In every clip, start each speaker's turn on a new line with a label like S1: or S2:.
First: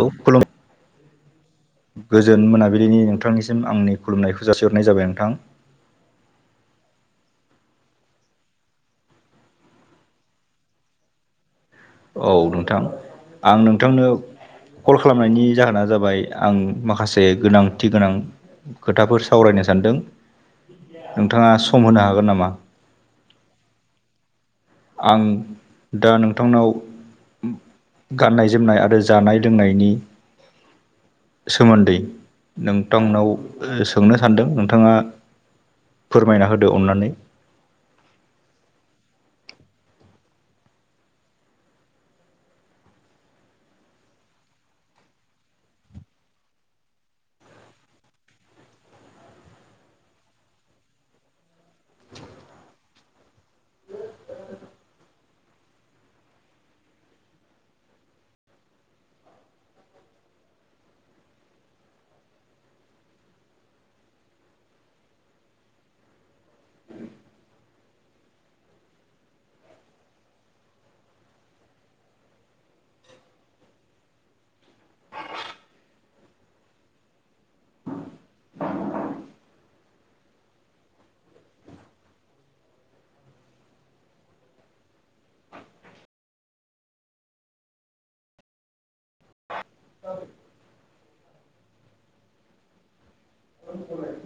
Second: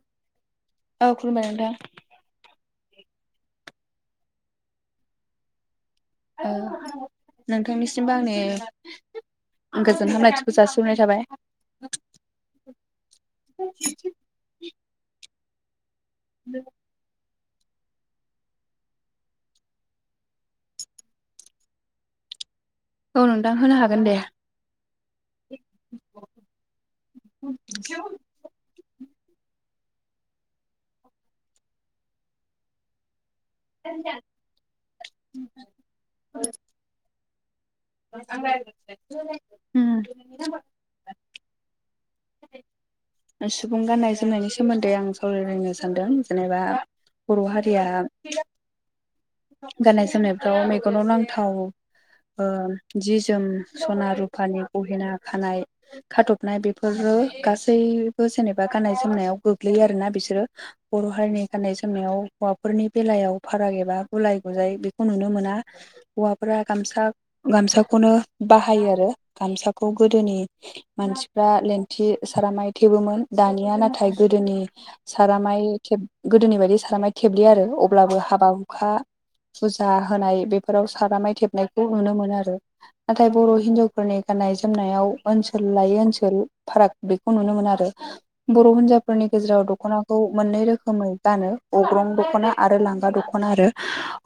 S1: औ खुलुम-
S2: औ खुलुमबाय नोंथां
S1: गोजोन मोनाबिलिनि नोंथांनिसिम आंनि खुलुमनायखौ जासिहरनाय जाबाय नोंथां
S2: औ नोंथांनिसिमबो आंनि गोजोन हामलायथिखौ जासिहरनाय थाबाय
S1: औ नोंथां आं नोंथांनो कल खालामनायनि जाहोना जाबाय आं माखासे गोनांथि गोनां खोथाफोर सावरायनो सानदों नोंथाङा सम होनो हागोन नामा
S2: औ नोंथां होनो हागोन दे
S1: आं दा नोंथांनाव गाननाय जोमनाय आरो जानाय लोंनायनि सोमोन्दै नोंथांनाव सोंनो सानदों नोंथाङा फोरमायना होदो अननानै
S2: उम
S1: [inaudible]
S2: सुबुं गान्नाय जोमनायनि सोमोन्दै आं सावरायलायनो सानदों जेनेबा बर' हारिया गाननाय जोमनायफ्राव मेगनाव नांथाव जि जोम सना रुपानि गहेना खानाय खाथबनाय बेफोरो गासैबो जेनेबा गाननाय जोमनायाव गोग्लैयो आरोना बिसोरो बर' हारिनि गाननाय जोमनायाव हौवाफोरनि बेलायाव फाराग एबा गुलाय गुजाय बेखौ नुनो मोना हौवाफोरा गामसा गामसाखौनो बाहायो आरो गामसाखौ गोदोनि मानसिफ्रा लेंथि सारामाय थेबोमोन दानिया नाथाय गोदोनि सारामाय थेब गोदोनि बायदि सारामाय थेबलिया आरो अब्लाबो हाबा हुखा फुजा होनाय बेफोराव सारामाय थेबनायखौ नुनो मोनो आरो नाथाय बर' हिन्जावफोरनि गाननाय जोमनायाव ओनसोल लायै ओनसोल फाराग बेखौ नुनो मोनो आरो बर' हिन्जावफोरनि गेजेराव दख'नाखौ मोननै रोखोमै गानो अग्रं दख'ना आरो लांगा दख'ना आरो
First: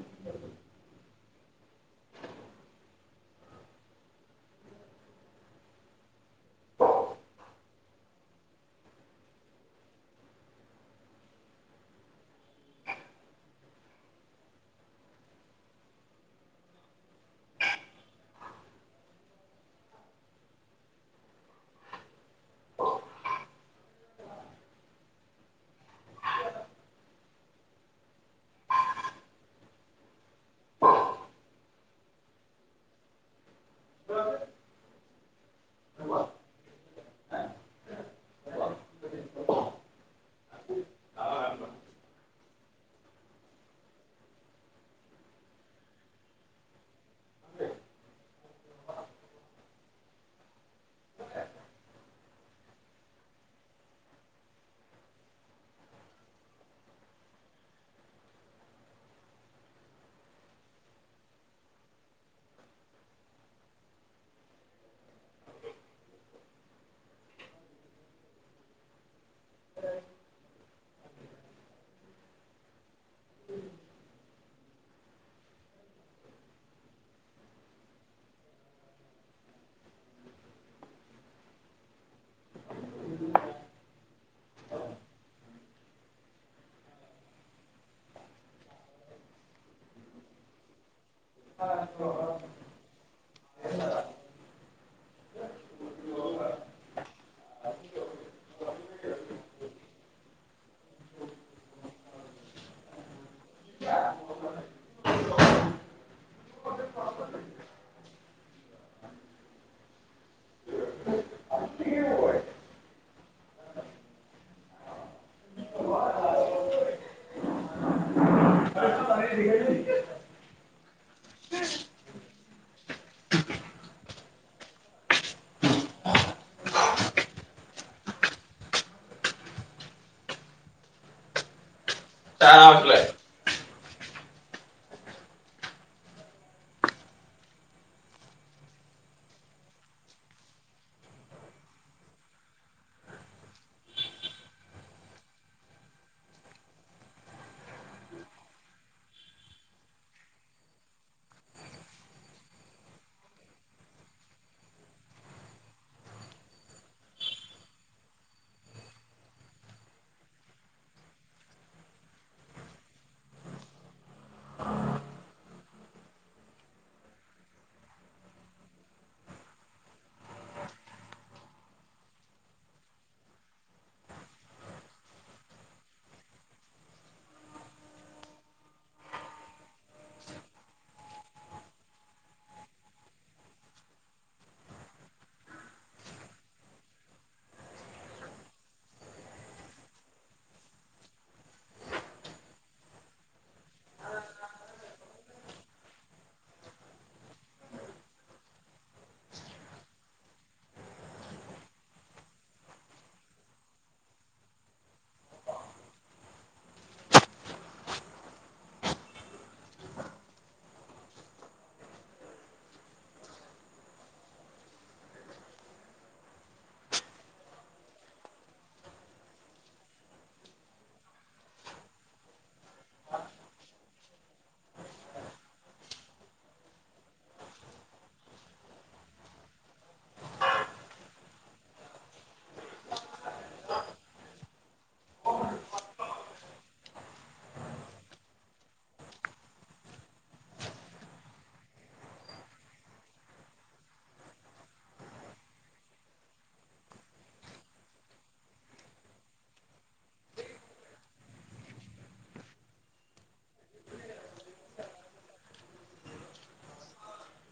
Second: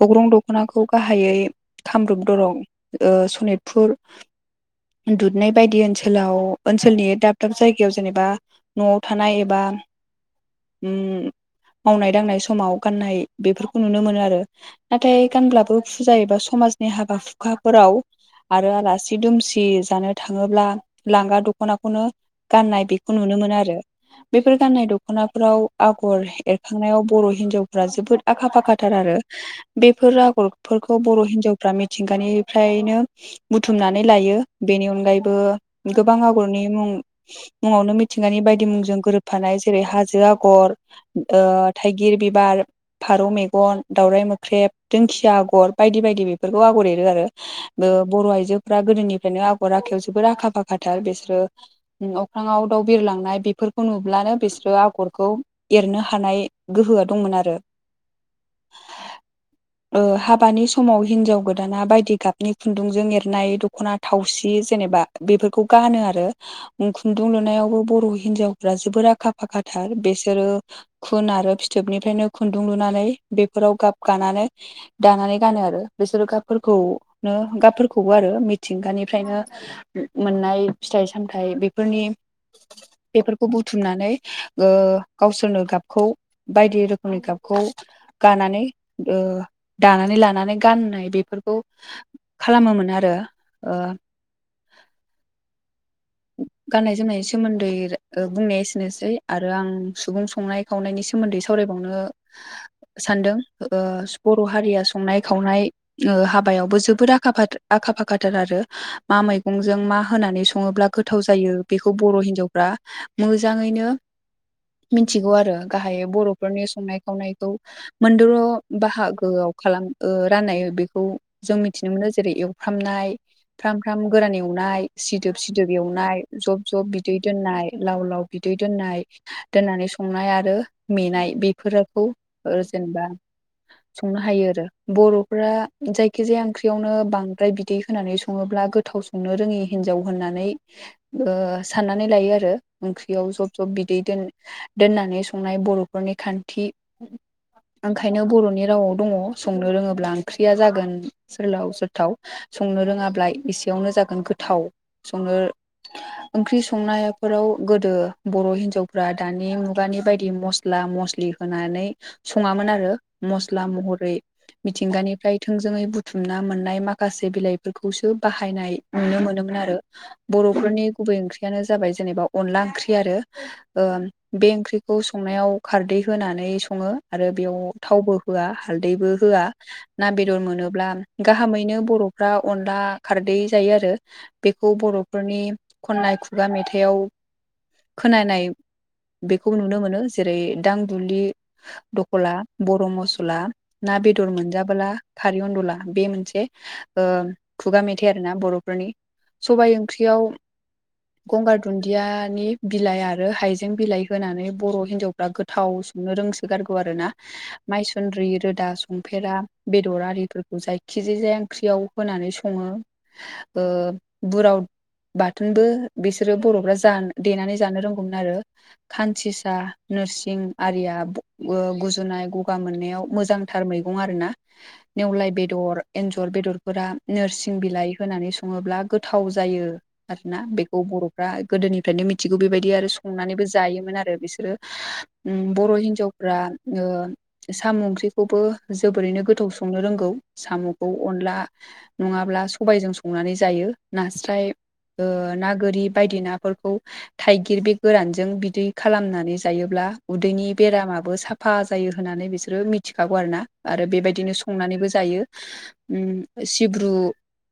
S2: अग्रं दख'नाखौ गाहायै कामरुप दरं सनितपुर दुुधनै बायदि ओनसोलाव ओनसोलनि दाब दाब जायगायाव जेनेबा न'आव थानाय एबा मावनाय दांनाय समाव गाननाय बेफोरखौ नुनो मोनो आरो नाथाय गानब्लाबो फुजा एबा समाजनि हाबा हुखाफोराव आरो आलासि दुमसि जानो थाङोब्ला लांगा दख'नाखौनो गाननाय बेखौ नुनो मोनो आरो बेफोर गाननाय दख'नाफ्राव आगर एरखांनायाव बर' हिनजावफ्रा जोबोद आखा फाखाथार आरो बेफोर आगरफोरखौ बर' हिनजावफ्रा मिथिंगानिफ्रायनो बुथुमनानै लायो बेनि अनगायैबो गोबां आगरनि मुं मुङावनो मिथिंगानि बायदि मुंजों गोरोबफानाय जेरै हाजो आगर थाइगिर बिबार फारौ मेगन दावउराइ मोख्रेब दिंखिया आग'र बायदि बायदि बेफोरखौ आगर एरो आरो बर' आइजोफोरा गोदोनिफ्रायनो आगर आखायाव जोबोद आखा फाखाथार बिसोरो अख्राङाव दाउ बिरलांनाय बेफोरखौ नुब्लानो बिसोरो आगरखौ एरनो हानाय गोहोआ दंमोन आरो
S1: [inaudible]
S2: ओ हाबानि समाव हिन्जाव गोदाना बायदि गाबनि खुन्दुंजों एरनाय दख'ना थावसि जेनेबा बेफोरखौ गानो आरो खुन्दुं लुनायावबो बर' हिनजावफ्रा जोबोर आखा फाखाथार बेसोरो खुन आरो फिथोबनिफ्रायनो खुन्दुं लुनानै बेफोराव गाब गानानै दानानै गानो आरो बिसोरो गाबफोरखौनो गाबफोरखौबो आरो मिथिंगानिफ्रायनो मोननाय फिथाइ सामथाय बेफोरनि ओ बेफोरखौ बुथुमनानै गावसोरनो गाबखौ बायदि रोखोमनि गाबखौ गानानै ओ दानानै लानानै गाननाय बेफोर खौ खालामोमोन आरो ओ गाननाय जोमनायनि सोमोन्दै बुंनाया एसेनोसै आरो आं सुबुं संनाय खावनायनि सोमोन्दै सावरायबावनो सानदों ओ बर' हारिया संनाय खावनाय ओ हाबायावबो जोबोद आखा आखा फाखाथार आरो मा मैगंजों मा होनानै सङोब्ला गोथाव जायो बेखौ बर' हिनजावफ्रा मोजाङैनो मिथिगौ आरो गाहाय बर'फोरनि संनाय खावनायखौ मोनद' बाहागोआव खालाम ओ राननाय बेखौ जों मिथिनो मोनो जेरै एवफ्रामनाय फ्राम फ्राम गोरान एवनाय सिदोब सि दोब एवनाय जब जब बिदै दोननाय लाव लाव बिदै दोननाय दोननानै संनाय आरो मेंनाय बेफोरखौ जेनेबा संनो हायो आरो बर'फ्रा जायखिजाया ओंख्रियावनो बांद्राय बिदै होनानै सङोब्ला गो थाव संनो रोङि हिन्जाव होननानै ओ साननानै लायो आरो ओंख्रियाव जब जब बिदै दोन दोननाय संनाय बर'फोरनि खान्थि ओंखायनो बर'नि रावाव दङ संनो रोङोब्ला ओंख्रिया जागोन सोरलाव सोरथाव संनो रोङाब्ला एसेयावनो जागोन गोथाव सङो ओंख्रि संनायफोराव गोदो बर' हिनजावफ्रा दानि मुगानि बायदि मस्ला मस्लि होनानै सङामोन आरो मस्ला महरै मिथिंगानिफ्राय थोंजोङै बुथुमना मोननाय माखासे बिलाइफोरखौसो बाहायनाय नुनो मोनोमोन आरो बर'फोरनि गुबै ओंख्रियानो जाबाय जेनेबा अनला ओंख्रि आरो ओ बे ओंख्रिखौ संनायाव खारदै होनानै सङो आरो बेयाव थावबो होआ हालदैबो होआ ना बेदर मोनोब्ला गाहामैनो बर'फ्रा अनला खारदै जायो आरो बे खौ बर'फोरनि खननाय खुगा मेथाइआव खोनानाय बेखौ नुनो मोनो जेरै दां दुबुलि दपला बर' मस्ला ना बेदर मोनजाबोला खारै अनदुला बे मोनसे ओ खुगा मेथाइ आरो ना बर'फोरनि सबाइ ओंख्रियाव गंगार दुन्दियानि बिलाइ आरो हाइजें बिलाइ होनानै बर' हिनजाव फ्रा गोथाव संनो रोंसोगारगौ आरो ना माइसुन्द्रि रोदा संफेरा बेदर आरिफोरखौ जायखिजाया जाया ओंख्रियाव होनानै सङो ओ बुराव बाथोनबो बिसोरो बर'फ्रा जा देनानै जानो रोंगौमोन आरो खानथिसा नोरसिं आरिया गुजुनाय गगा मोननायाव मोजां थार मैगं आरोना नेवलाय बेदर एन्जर बेदरफोरा नोरसिं बिलाइ होनानै सङोब्ला गो गोथाव जायो आरोना बेखौ बर'फ्रा गोदोनिफ्रायनो मिथिगौ बेबायदि आरो संनानैबो जायोमोन आरो बिसोरो उम बर' हिन्जावफ्रा ओ साम' ओंख्रिखौबो जोबोरैनो गोथाव संनो रोंगौ साम'खौ अनला नङाब्ला सबायजों संनानै जायो नास्राय ना गोरि बायदि नाफोरखौ थाइगिर बे गोरानजों बिदै खालामनानै जायोब्ला उदैनि बेरामाबो साफ- साफा जायो होननानै बिसोरो मिथिखागौ आरोना आरो बेबायदिनो संनानैबो जायो उ सिब्रु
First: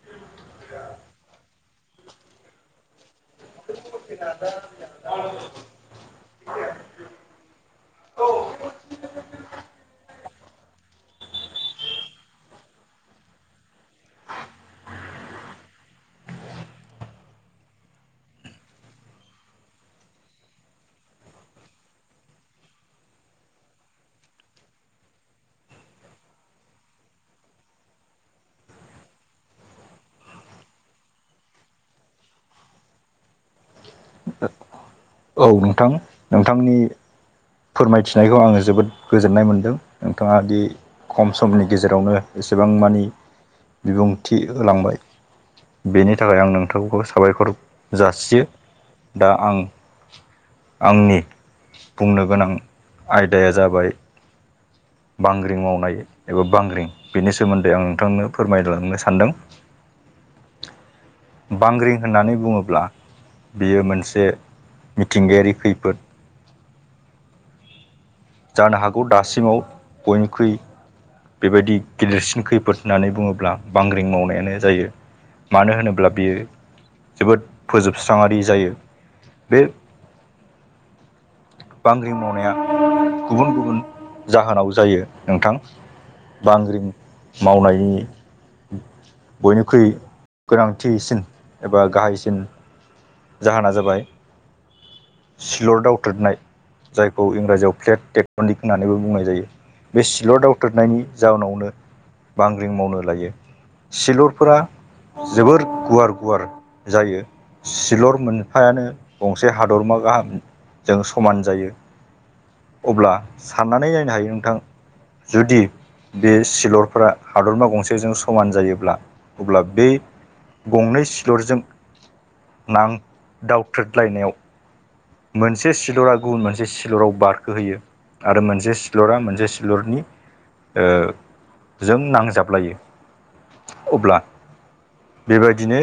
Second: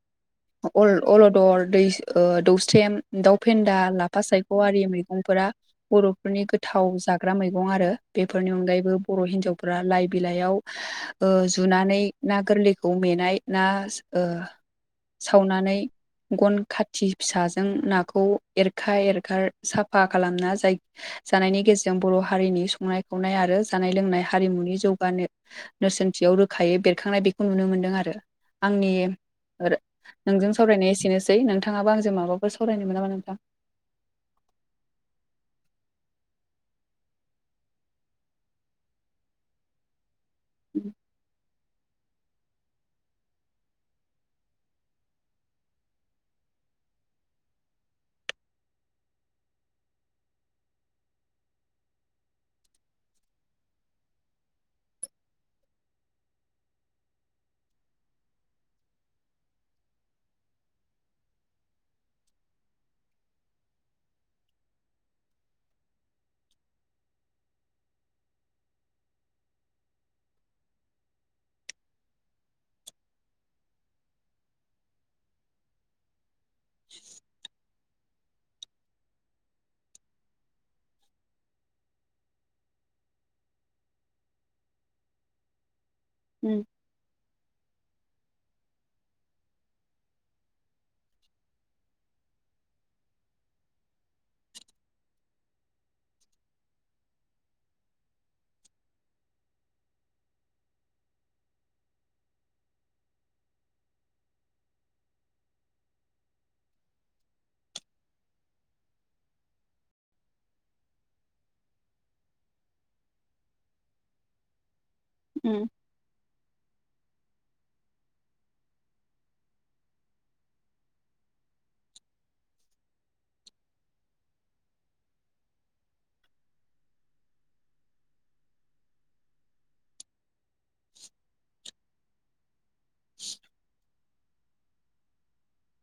S1: [inaudible]
S2: अल'दर दै दौस्रेम दाउ फेन्दा लाफा सायख' आरि मैगंफोरा बर'फोरनि गोथाव जाग्रा मैगं आरो बेफोरनि अनगायैबो बर' हिनजावफ्रा लाइ बिलाइयाव जुनानै ना गोरलैखौ मेनाय ना सावनानै गन खाथि फिसाजों नाखौ एरखा एरखा साफा खालामना जाय जानायनि गेजेरजों बर' हारिनि संनाय खावनाय आरो जानाय लोंनाय हारिमुनि जौगानो नोरसोनथियाव रोखायै बेरखांनाय बेखौ नुनो मोन्दों आरो आंनि नोंथांजों सावरायनाया एसेनोसै नोंथाङाबो आंजों माबाफोर सावरायनायनो मोन नामा नोंथां
S1: औ नोंथां नोंथांनि फोरमायथिनायखौ आङो जोबोद गोजोननाय मोनदों नोंथाङा दि
S2: उम
S1: खम समनि गेजेरावनो एसेबां मानि बिबुंथि होलांबाय बेनि थाखाय आं नोंथांखौ साबायखर जासियो दा आं आंनि बुंनो गोनां आयदाया जाबाय बांग्रिं मावनाय एबा बांग्रिं बेनि सोमोन्दै आं नोंथांनो फोरमायलांनो सानदों बांग्रिं होननानै बुङोब्ला बियो मोनसे मिथिंगायारि खैफोद जानो हागौ दासिमाव बयनिख्रुइ बेबायदि गिदिरसिन खैफोद होननानै बुङोब्ला बांग्रिं मावनायानो जायो मानो होनोब्ला बियो जोबोद फोजोबस्राङारि जायो बे बांग्रि मावनाया गुबुन गुबुन जाहोनाव जायो नोंथां बांग्रिं मावनायनि बयनिख्रुइ गोनांथिसिन एबा गाहायसिन जाहोना जाबाय सिलर दावथ्रोदनाय जायखौ इंराजियाव फ्लेट टेक्टनिक होननानैबो बुंनाय जायो बे सिलर दावथ्रोदनायनि जाउनावनो बांग्रिं मावनो लायो सिलरफोरा जोबोर गुवार गुवार जायो सिलर मोनफायानो गंसे हाद- दरमा गाहामजों समान जायो अब्ला साननानै नायनो हायो नोंथां जुदि
S2: उम
S1: बे सिलरफोरा हादरमा गंसेजों समान जायोब्ला अब्ला बै गंनै सिलरजों नां दावथ्रोदलायनायाव मोनसे सिलरा गुबुन मोनसे सिलराव बारखोहोयो आरो मोनसे सिलरा मोनसे सिलरनि ओ जों नांजाबलायो अब्ला बेबायदिनो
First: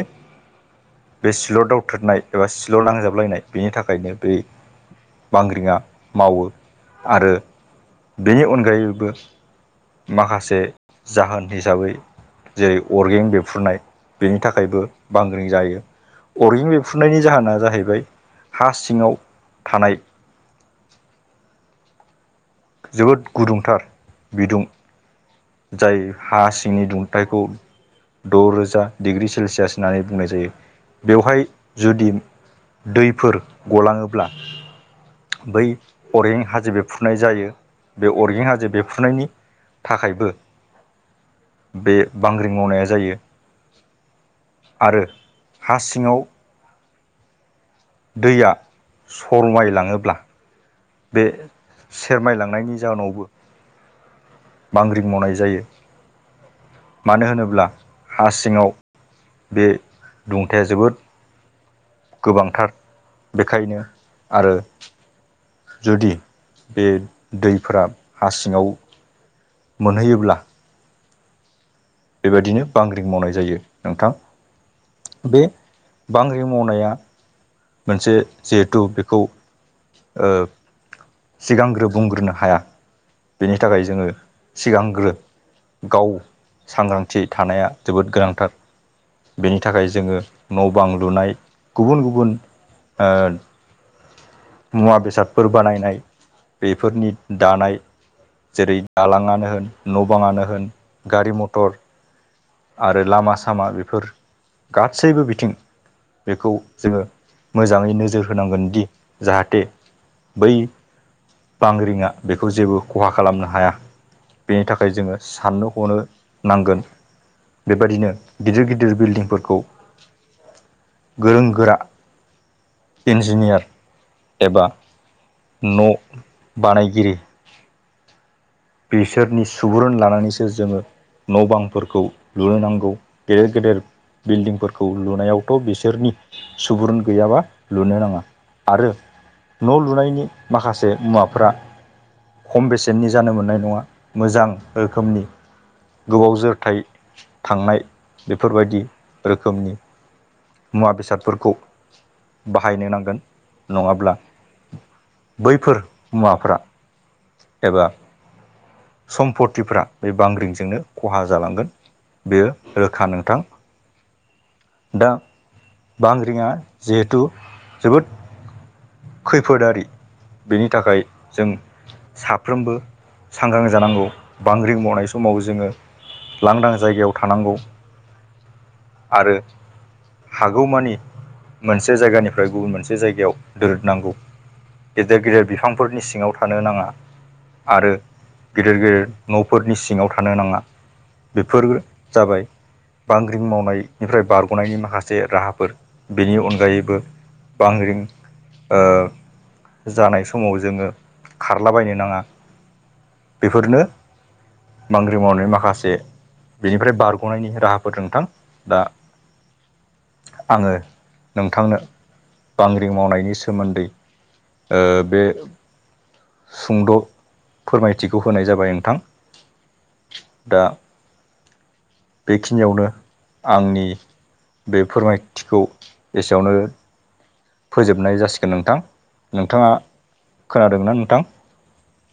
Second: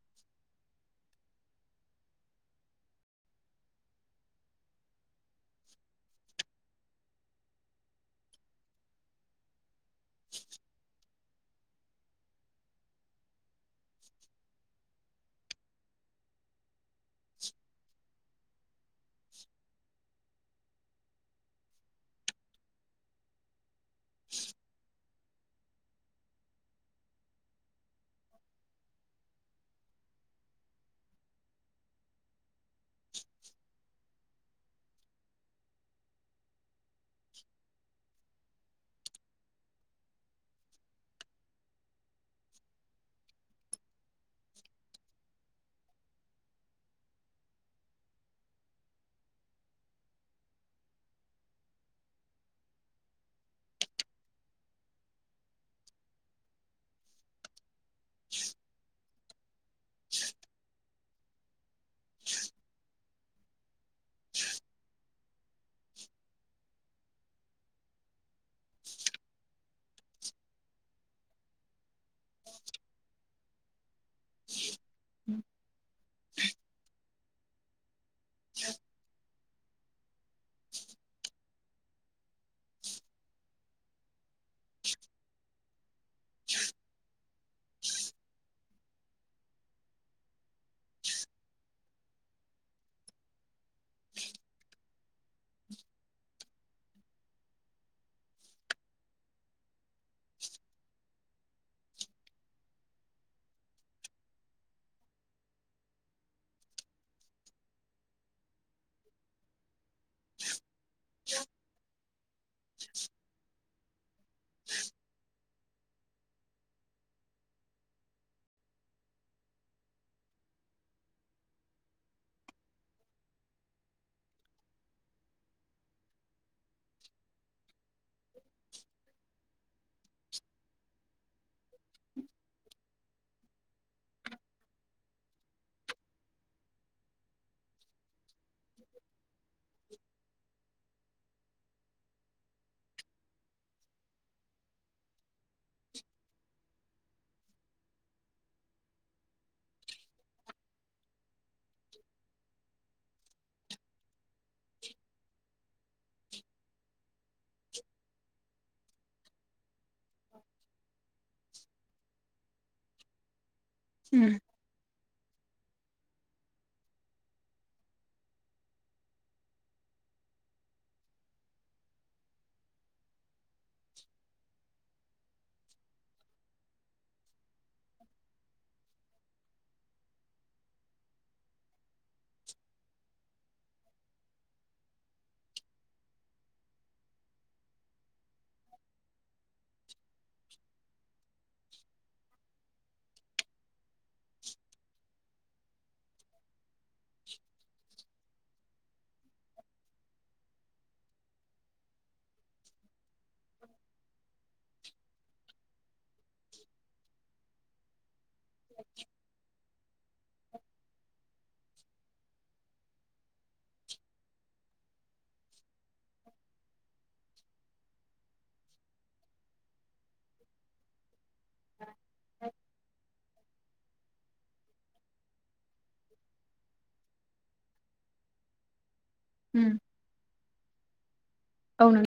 S1: बे सिल' दावथ्रोदनाय एबा सिलर नांजाबलायनाय बेनि थाखायनो बे बांग्रिङा मावो आरो बेनि अनगायैबो माखासे जाहोन हिसाबै जेरै अर्गें बेरफ्रुनाय बेनि थाखायबो बांग्रिं जायो अरगें बेरफ्रुननायनि जाहोना जाहैबाय हा सिङाव थानाय जोबोद गुदुंथार बिदुं जाय हा सिंनि दुंथायखौ द' रोजा डिग्रि सेलसियास होननानै बुंनाय जायो बेवहाय जुदि दैफोर गलाङोब्ला बै अरें हाजो बेफ्रुनाय जायो बे अरगें हाजो बेफ्रुनायनि थाखायबो बे बांग्रिं मावनाया जायो। आरो हा सिङाव दैया सरमायलाङोब्ला बे सेरमाय लांनायनि जाहोनावबो बांग्रिं मावनाय जायो मानो होनोब्ला हा सिङाव बे दुंथाया जोबोद गोबांथार बेखायनो आरो जुदि बे दैफोरा हा सिङाव मोनहैयोब्ला बेबायदिनो बांग्रिं मावनाय जायो नोंथां बे बांग्रिं मावनाया मोनसे जिहेथु बेखौ ओ सिगांग्रो बुंग्रोनो हाया बेनि थाखाय जोङो सिगांग्रो गाव सांग्रांथि थानाया जोबोद गोनांथार। बेनि थाखाय जोङो न' बां लुनाय गुबुन गुबुन ओ
S2: [inaudible]
S1: मुवा बेसादफोर बानायनाय बेफोरनि दानाय जेरै दालाङानो होन न' बाङानो होन गारि मटर आरो लामा सामा बेफोर गासैबो बिथिं बेखौ जोङो मोजाङै नोजोर होनांगोनदि जाहाथे बै बांग्रिङा बेखौ जेबो खहा खालामनो हाया बेनि थाखाय जोङो साननो हनो नांगोन। बेबादिनो गिदिर गिदिर बिल्डिंफोरखौ गोरों गोरा इन्जिनियार एबा न' बानायगिरि बिसोरनि सुबुरुन लानानैसो जोङो न' बांफोरखौ लुनो नांगौ गेदेर गेदेर बिल्डिंफोरखौ लुनायावथ' बिसोरनि सुबुरुन गैयाब्ला लुनो नाङा। आरो न' लुनायनि माखासे मुवा फोरा खम बेसेननि जानो मोननाय नङा मोजां रोखोमनि गोबाव जोरथाय थांनाय बेफोरबायदि रोखोमनि मुवा बेसादफोरखौ बाहायनो नांगोन नङाब्ला बैफोर मुवाफ्रा एबा सम्पतिफ्रा बे बांग्रिंजोंनो खहा जालांगोन बेयो रोखा नोंथां।
S2: उम
S1: दा बांग्रिङि जिहेथु जोबोद खैफोदारि बेनि थाखाय जों साफ्रोमबो सांग्रां जानांगौ बांग्रि मावनाय समाव जोङो। लांदां जायगायाव थानांगौ आरो हागौमानि मोनसे जायगानिफ्राय गुबुन मोनसे जायगायाव दोरदनांगौ। गेदेर गेदेर बिफांफोरनि सिङाव थानो नाङा आरो गेदेर गेदेर न'फोरनि सिङाव थानो नाङा बेफोर जाबाय बांग्रिं मावनाय निफ्राय बारग'नायनि माखासे राहाफोर बेनि अनगायैबो बांग्रिं ओ जानाय समाव जोङो खारलाबायनो नाङा। बेफोरनो बांग्रि मावनाय माखासे बिनिफ्राय बारग'नायनि राहाफोर नोंथां। दा आङो नोंथांनो बांग्रि मावनायनि सोमोन्दै ओ बे सुंद' फोरमायथिखौ होनाय जाबाय नोंथां दा बेखिनियावनो आंनि बे फोरमायथिखौ एसेयावनो फोजोबनाय जासिगोन नोंथां नोंथाङा
S2: उम
S1: खोनादों ना नोंथां?
S2: औ नों